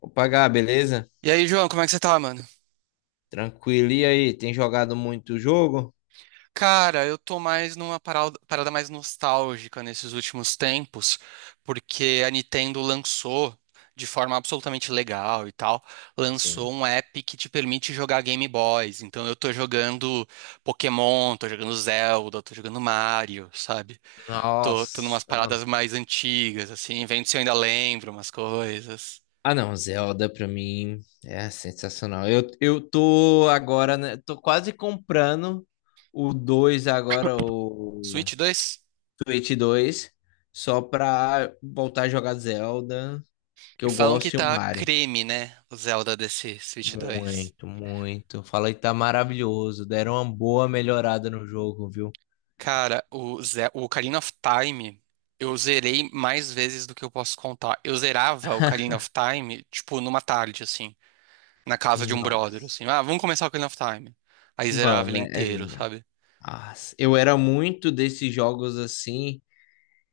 Opa, Gá, beleza? E aí, João, como é que você tá, mano? Tranquilo. E aí, tem jogado muito jogo? Cara, eu tô mais numa parada mais nostálgica nesses últimos tempos, porque a Nintendo lançou, de forma absolutamente legal e tal, lançou Sim. um app que te permite jogar Game Boys. Então eu tô jogando Pokémon, tô jogando Zelda, tô jogando Mario, sabe? Tô numas Nossa, mano. paradas mais antigas, assim, vendo se eu ainda lembro umas coisas. Ah, não, Zelda pra mim é sensacional. Eu tô agora, né, tô quase comprando o 2 agora, o Switch dois. Switch 2 só pra voltar a jogar Zelda, que E eu falam que gosto, e o tá Mario. creme, né? O Zelda desse Switch dois. Muito, muito. Fala que tá maravilhoso. Deram uma boa melhorada no jogo, viu? Cara, o Ocarina of Time, eu zerei mais vezes do que eu posso contar. Eu zerava o Ocarina of Time, tipo, numa tarde, assim, na casa de um brother, Nossa. assim. Ah, vamos começar o Ocarina of Time. Aí zerava Vamos, ele inteiro, sabe? ah, eu era muito desses jogos assim,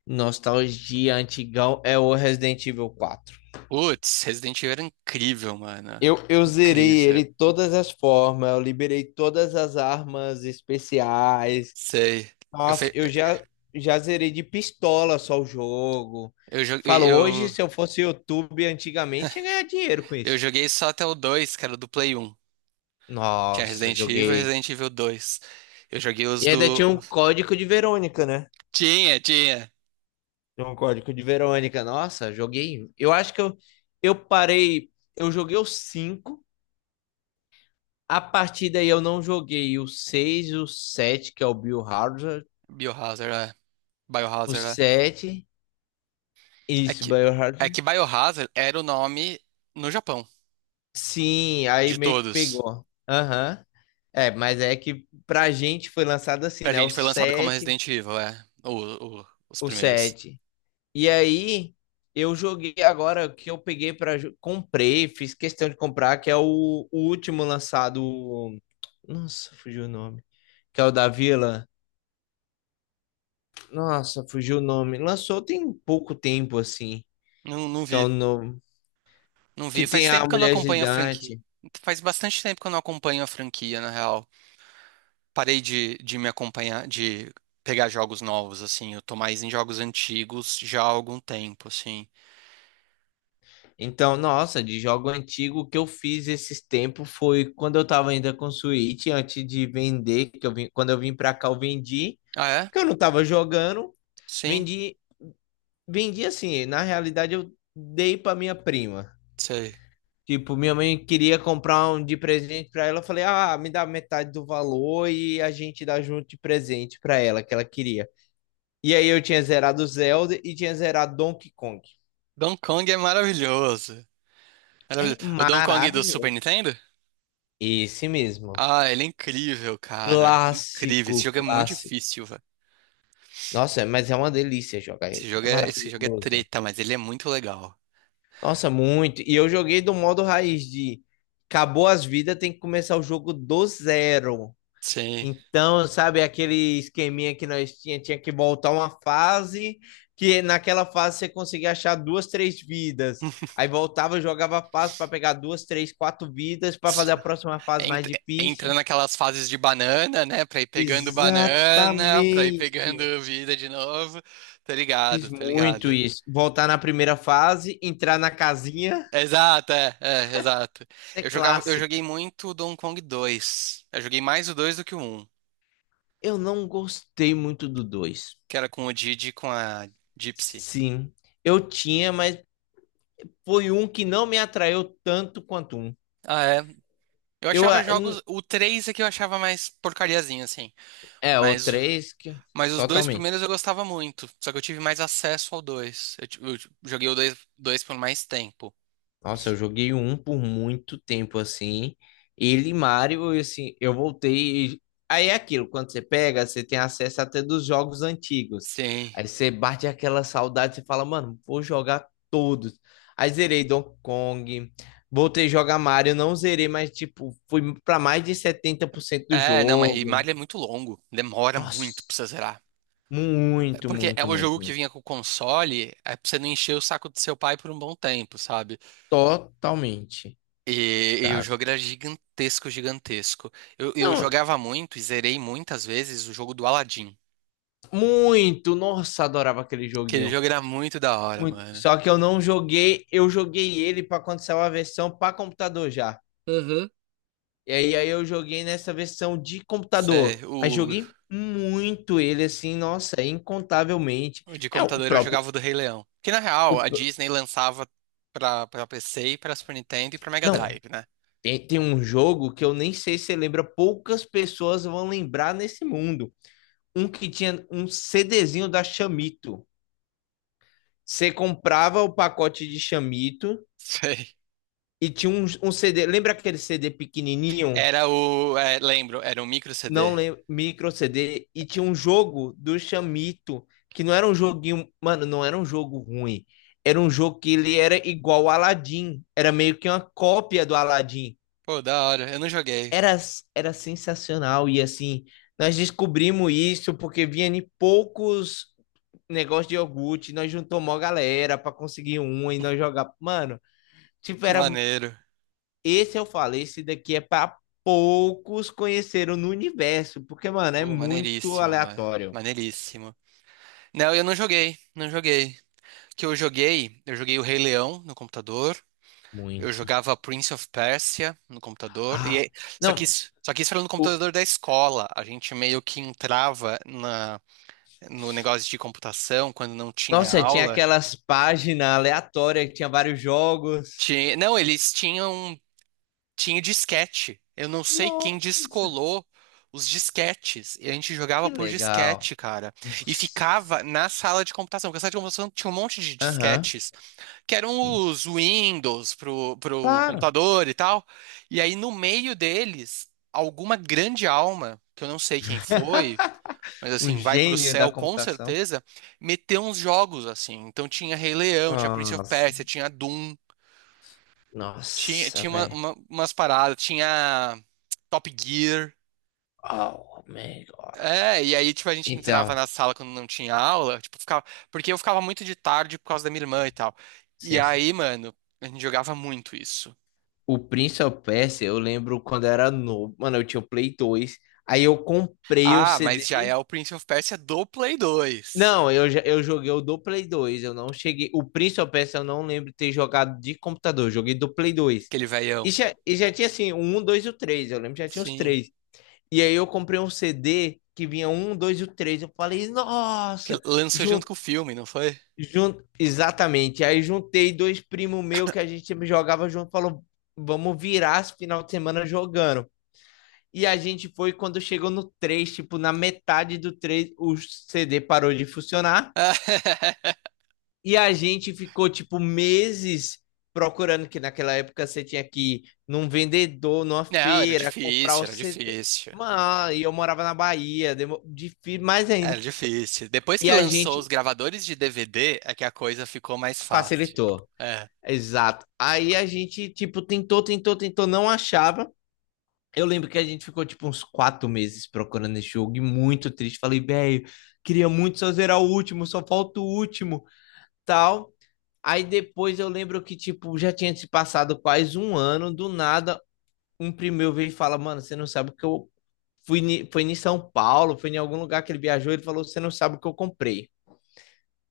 nostalgia antigão, é o Resident Evil 4. Putz, Resident Evil era incrível, mano. Eu zerei ele Incrível. todas as formas, eu liberei todas as armas especiais. Sei. Eu, Nossa, fe... eu já zerei de pistola só o jogo. eu, joguei, Falo, hoje eu, se eu fosse YouTube antigamente, ia ganhar dinheiro com eu isso. joguei só até o 2, que era do Play 1. Tinha Nossa, Resident Evil e joguei. Resident Evil 2. Eu joguei E ainda tinha um código de Verônica, né? Tinha, tinha. Tem um código de Verônica. Nossa, joguei um. Eu acho que eu parei. Eu joguei o cinco. A partir daí eu não joguei o seis, o sete, que é o Biohazard. Biohazard, é. O Biohazard, é. sete. É Isso, que, é Biohazard. que Biohazard era o nome no Japão, Sim, aí de meio que todos. pegou. Aham. É, mas é que pra gente foi lançado assim, Pra né? O gente foi lançado como 7, Resident Evil, é. Os o primeiros. 7. E aí eu joguei agora que eu peguei comprei, fiz questão de comprar, que é o último lançado. Nossa, fugiu o nome. Que é o da Vila. Nossa, fugiu o nome. Lançou tem pouco tempo, assim. Não, não Que é o vi. novo. Não Que vi. Faz tem a tempo que eu não Mulher acompanho a franquia. Gigante. Faz bastante tempo que eu não acompanho a franquia, na real. Parei de me acompanhar, de pegar jogos novos, assim. Eu tô mais em jogos antigos já há algum tempo, assim. Então, nossa, de jogo antigo, o que eu fiz esses tempos foi quando eu tava ainda com Switch, antes de vender, que eu vim, pra cá, eu vendi, Ah, é? que eu não tava jogando, Sim, vendi, vendi assim, na realidade eu dei pra minha prima. sei. Tipo, minha mãe queria comprar um de presente pra ela. Eu falei, ah, me dá metade do valor e a gente dá junto de presente pra ela, que ela queria. E aí eu tinha zerado Zelda e tinha zerado Donkey Kong. Donkey Kong é maravilhoso. É Maravilhoso. O Donkey Kong do Super maravilhoso. Nintendo? Esse mesmo. Ah, ele é incrível, cara. Incrível. Esse Clássico, jogo é muito clássico. difícil, velho. Nossa, mas é uma delícia jogar ele. É Esse jogo é maravilhoso. treta, mas ele é muito legal. Nossa, muito. E eu joguei do modo raiz de acabou as vidas, tem que começar o jogo do zero. Sim. Então, sabe, aquele esqueminha que nós tinha, tinha que voltar uma fase, que naquela fase você conseguia achar duas, três vidas. Aí voltava, jogava a fase para pegar duas, três, quatro vidas para fazer a próxima É fase mais Ent- Entra difícil. naquelas fases de banana, né? Pra ir pegando banana, pra ir pegando Exatamente. vida de novo. Tô Fiz ligado, tô muito ligado. isso. Voltar na primeira fase, entrar na casinha, Exato, é, é, exato. é Eu clássica. joguei muito o Donkey Kong dois. Eu joguei mais o 2 do que o um, Eu não gostei muito do dois. que era com o Didi e com a Gypsy. Sim, eu tinha, mas foi um que não me atraiu tanto quanto um. Ah, é? Eu Eu, achava ah, jogos. O 3 é que eu achava mais porcariazinho, assim. É, o Mas, o- 3 que mas os dois totalmente. primeiros eu gostava muito. Só que eu tive mais acesso ao 2. Joguei o dois por mais tempo. Nossa, eu joguei o 1 por muito tempo assim. Ele e Mario, assim, eu aí é aquilo, quando você pega, você tem acesso até dos jogos antigos. Sim. Aí você bate aquela saudade, você fala, mano, vou jogar todos. Aí zerei Donkey Kong, voltei a jogar Mario, não zerei, mas tipo, fui pra mais de 70% do É, não, mas e jogo. Mario é muito longo. Demora muito Nossa, pra você zerar. É. muito, Porque é muito, o jogo muito, que muito. vinha com o console, é pra você não encher o saco do seu pai por um bom tempo, sabe? Totalmente, E o sabe? jogo era gigantesco. Eu Não, jogava muito e zerei muitas vezes o jogo do Aladdin. muito, nossa, adorava aquele Aquele joguinho. jogo era muito da hora, Muito. mano. Só que eu não joguei, eu joguei ele para quando saiu a versão para computador já. E aí, aí eu joguei nessa versão de computador, Cê- mas o, joguei muito ele assim, nossa, incontavelmente. o de É o computador eu próprio, jogava o do Rei Leão. Que na o real, a pr- Disney lançava pra PC, e pra Super Nintendo e pra Mega não, Drive, né? tem um jogo que eu nem sei se você lembra, poucas pessoas vão lembrar nesse mundo. Um que tinha um CDzinho da Chamito. Você comprava o pacote de Chamito. Sei. E tinha um CD, lembra aquele CD pequenininho? Era o. é, lembro, era um micro Não CD. lembro, micro CD. E tinha um jogo do Chamito, que não era um joguinho, mano, não era um jogo ruim. Era um jogo que ele era igual ao Aladdin. Era meio que uma cópia do Aladdin. Pô, da hora, eu não joguei. Era, era sensacional. E assim, nós descobrimos isso porque vinha em poucos negócios de iogurte, nós juntamos uma galera para conseguir um e nós jogar. Mano, tipo, Que era. maneiro. Esse eu falei, esse daqui é para poucos conheceram no universo, porque, mano, é Pô, muito maneiríssimo, mano. aleatório. Maneiríssimo. Não, eu não joguei, não joguei. O Que eu joguei o Rei Leão no computador. Eu Muito. jogava Prince of Persia no computador. Ah, não, Só que isso era no o... computador da escola. A gente meio que entrava na no negócio de computação, quando não tinha nossa, tinha aula. aquelas páginas aleatórias que tinha vários jogos. Tinha... Não, eles tinham. Tinha disquete. Eu não sei quem Nossa, descolou os disquetes. E a gente jogava que por legal. disquete, cara. E ficava Nossa. na sala de computação, porque a sala de computação tinha um monte de Aham, disquetes, que eram sim. os Windows pro Claro, computador e tal. E aí, no meio deles, alguma grande alma, que eu não sei quem foi, mas um assim, vai pro gênio da céu com computação. certeza, meter uns jogos assim. Então tinha Rei Leão, tinha Prince of Nossa, Persia, tinha Doom, tinha, nossa, velho. Umas paradas, tinha Top Gear. Oh, my gosh. É, e aí, tipo, a gente entrava Então, na sala quando não tinha aula, tipo, ficava, porque eu ficava muito de tarde por causa da minha irmã e tal. E sim, sim. aí, mano, a gente jogava muito isso. O Prince of Persia, eu lembro quando eu era novo, mano, eu tinha o Play 2, aí eu comprei o Ah, mas já CD. é o Prince of Persia do Play 2, Não, eu, já- eu joguei o do Play 2, eu não cheguei. O Prince of Persia eu não lembro de ter jogado de computador, eu joguei do Play 2. aquele velhão. E já tinha assim, o 1, 2 e o 3, eu lembro que já tinha os Sim. três. E aí eu comprei um CD que vinha um, dois e o 3, eu falei, Que nossa, lançou junto junto, com o filme, não foi? junto, exatamente. Aí juntei dois primos meus que a gente sempre jogava junto, falou, vamos virar esse final de semana jogando. E a gente foi quando chegou no 3 tipo, na metade do 3 o CD parou de funcionar. E a gente ficou, tipo, meses procurando, que naquela época você tinha que ir num vendedor, numa Não, era feira, comprar o difícil, era CD. difícil. Mano, e eu morava na Bahia, mais ainda. Era difícil. Depois E que a lançou os gente gravadores de DVD, é que a coisa ficou mais fácil. facilitou. É, Exato. Aí a gente, tipo, tentou, tentou, tentou, não achava. Eu lembro que a gente ficou tipo uns 4 meses procurando esse jogo e muito triste. Falei, velho, queria muito só zerar o último, só falta o último, tal. Aí depois eu lembro que, tipo, já tinha se passado quase um ano, do nada, um primeiro veio e fala, mano, você não sabe o que eu fui, foi em São Paulo, foi em algum lugar que ele viajou, ele falou, você não sabe o que eu comprei.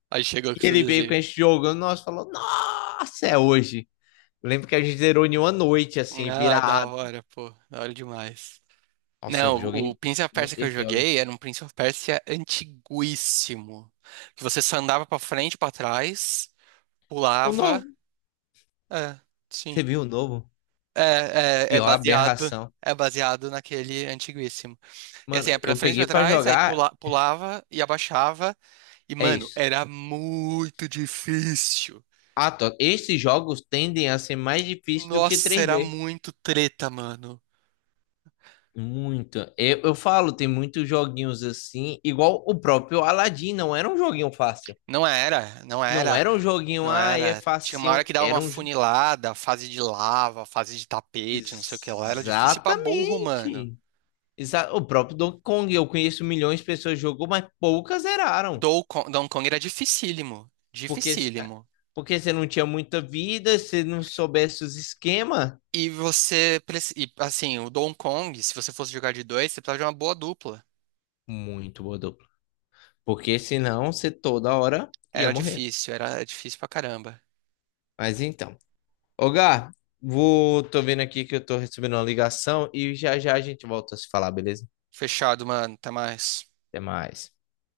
aí chegou que E ele veio com fazia. esse jogo, nós falou, nossa, é hoje. Eu lembro que a gente zerou em uma noite, assim, Ah, da virado. hora, pô, da hora demais. Nossa, eu Não, o joguei Prince of Persia que eu esse jogo joguei antes. era um Prince of Persia antiguíssimo. Que você só andava pra frente e pra trás, O novo. pulava. É, Você sim. viu o novo? É Pior baseado. aberração. É baseado naquele antiguíssimo. E assim, Mano, é pra eu frente e pra peguei pra trás, jogar, pulava e abaixava. E, é mano, isso. era muito difícil. Ah, tô. Esses jogos tendem a ser mais difíceis do que Nossa, era 3D. muito treta, mano. Muito. Eu falo, tem muitos joguinhos assim, igual o próprio Aladdin, não era um joguinho fácil. Não era, não Não era, era um joguinho, não ah, é era. Tinha uma facinho. hora que dava uma funilada, fase de lava, fase de tapete, não sei o que lá. Era difícil pra burro, mano. Exatamente. O próprio Donkey Kong, eu conheço milhões de pessoas que jogou, mas poucas zeraram. Dou- Donkey Kong era dificílimo. Porque, se- ah, Dificílimo. porque você não tinha muita vida, se não soubesse os esquemas, Assim, o Donkey Kong, se você fosse jogar de dois, você precisava de uma boa dupla. muito boa dupla. Porque senão você toda hora ia morrer. Era difícil pra caramba. Mas então. Ô, Gá, tô vendo aqui que eu tô recebendo uma ligação e já já a gente volta a se falar, beleza? Fechado, mano. Até mais. Até mais.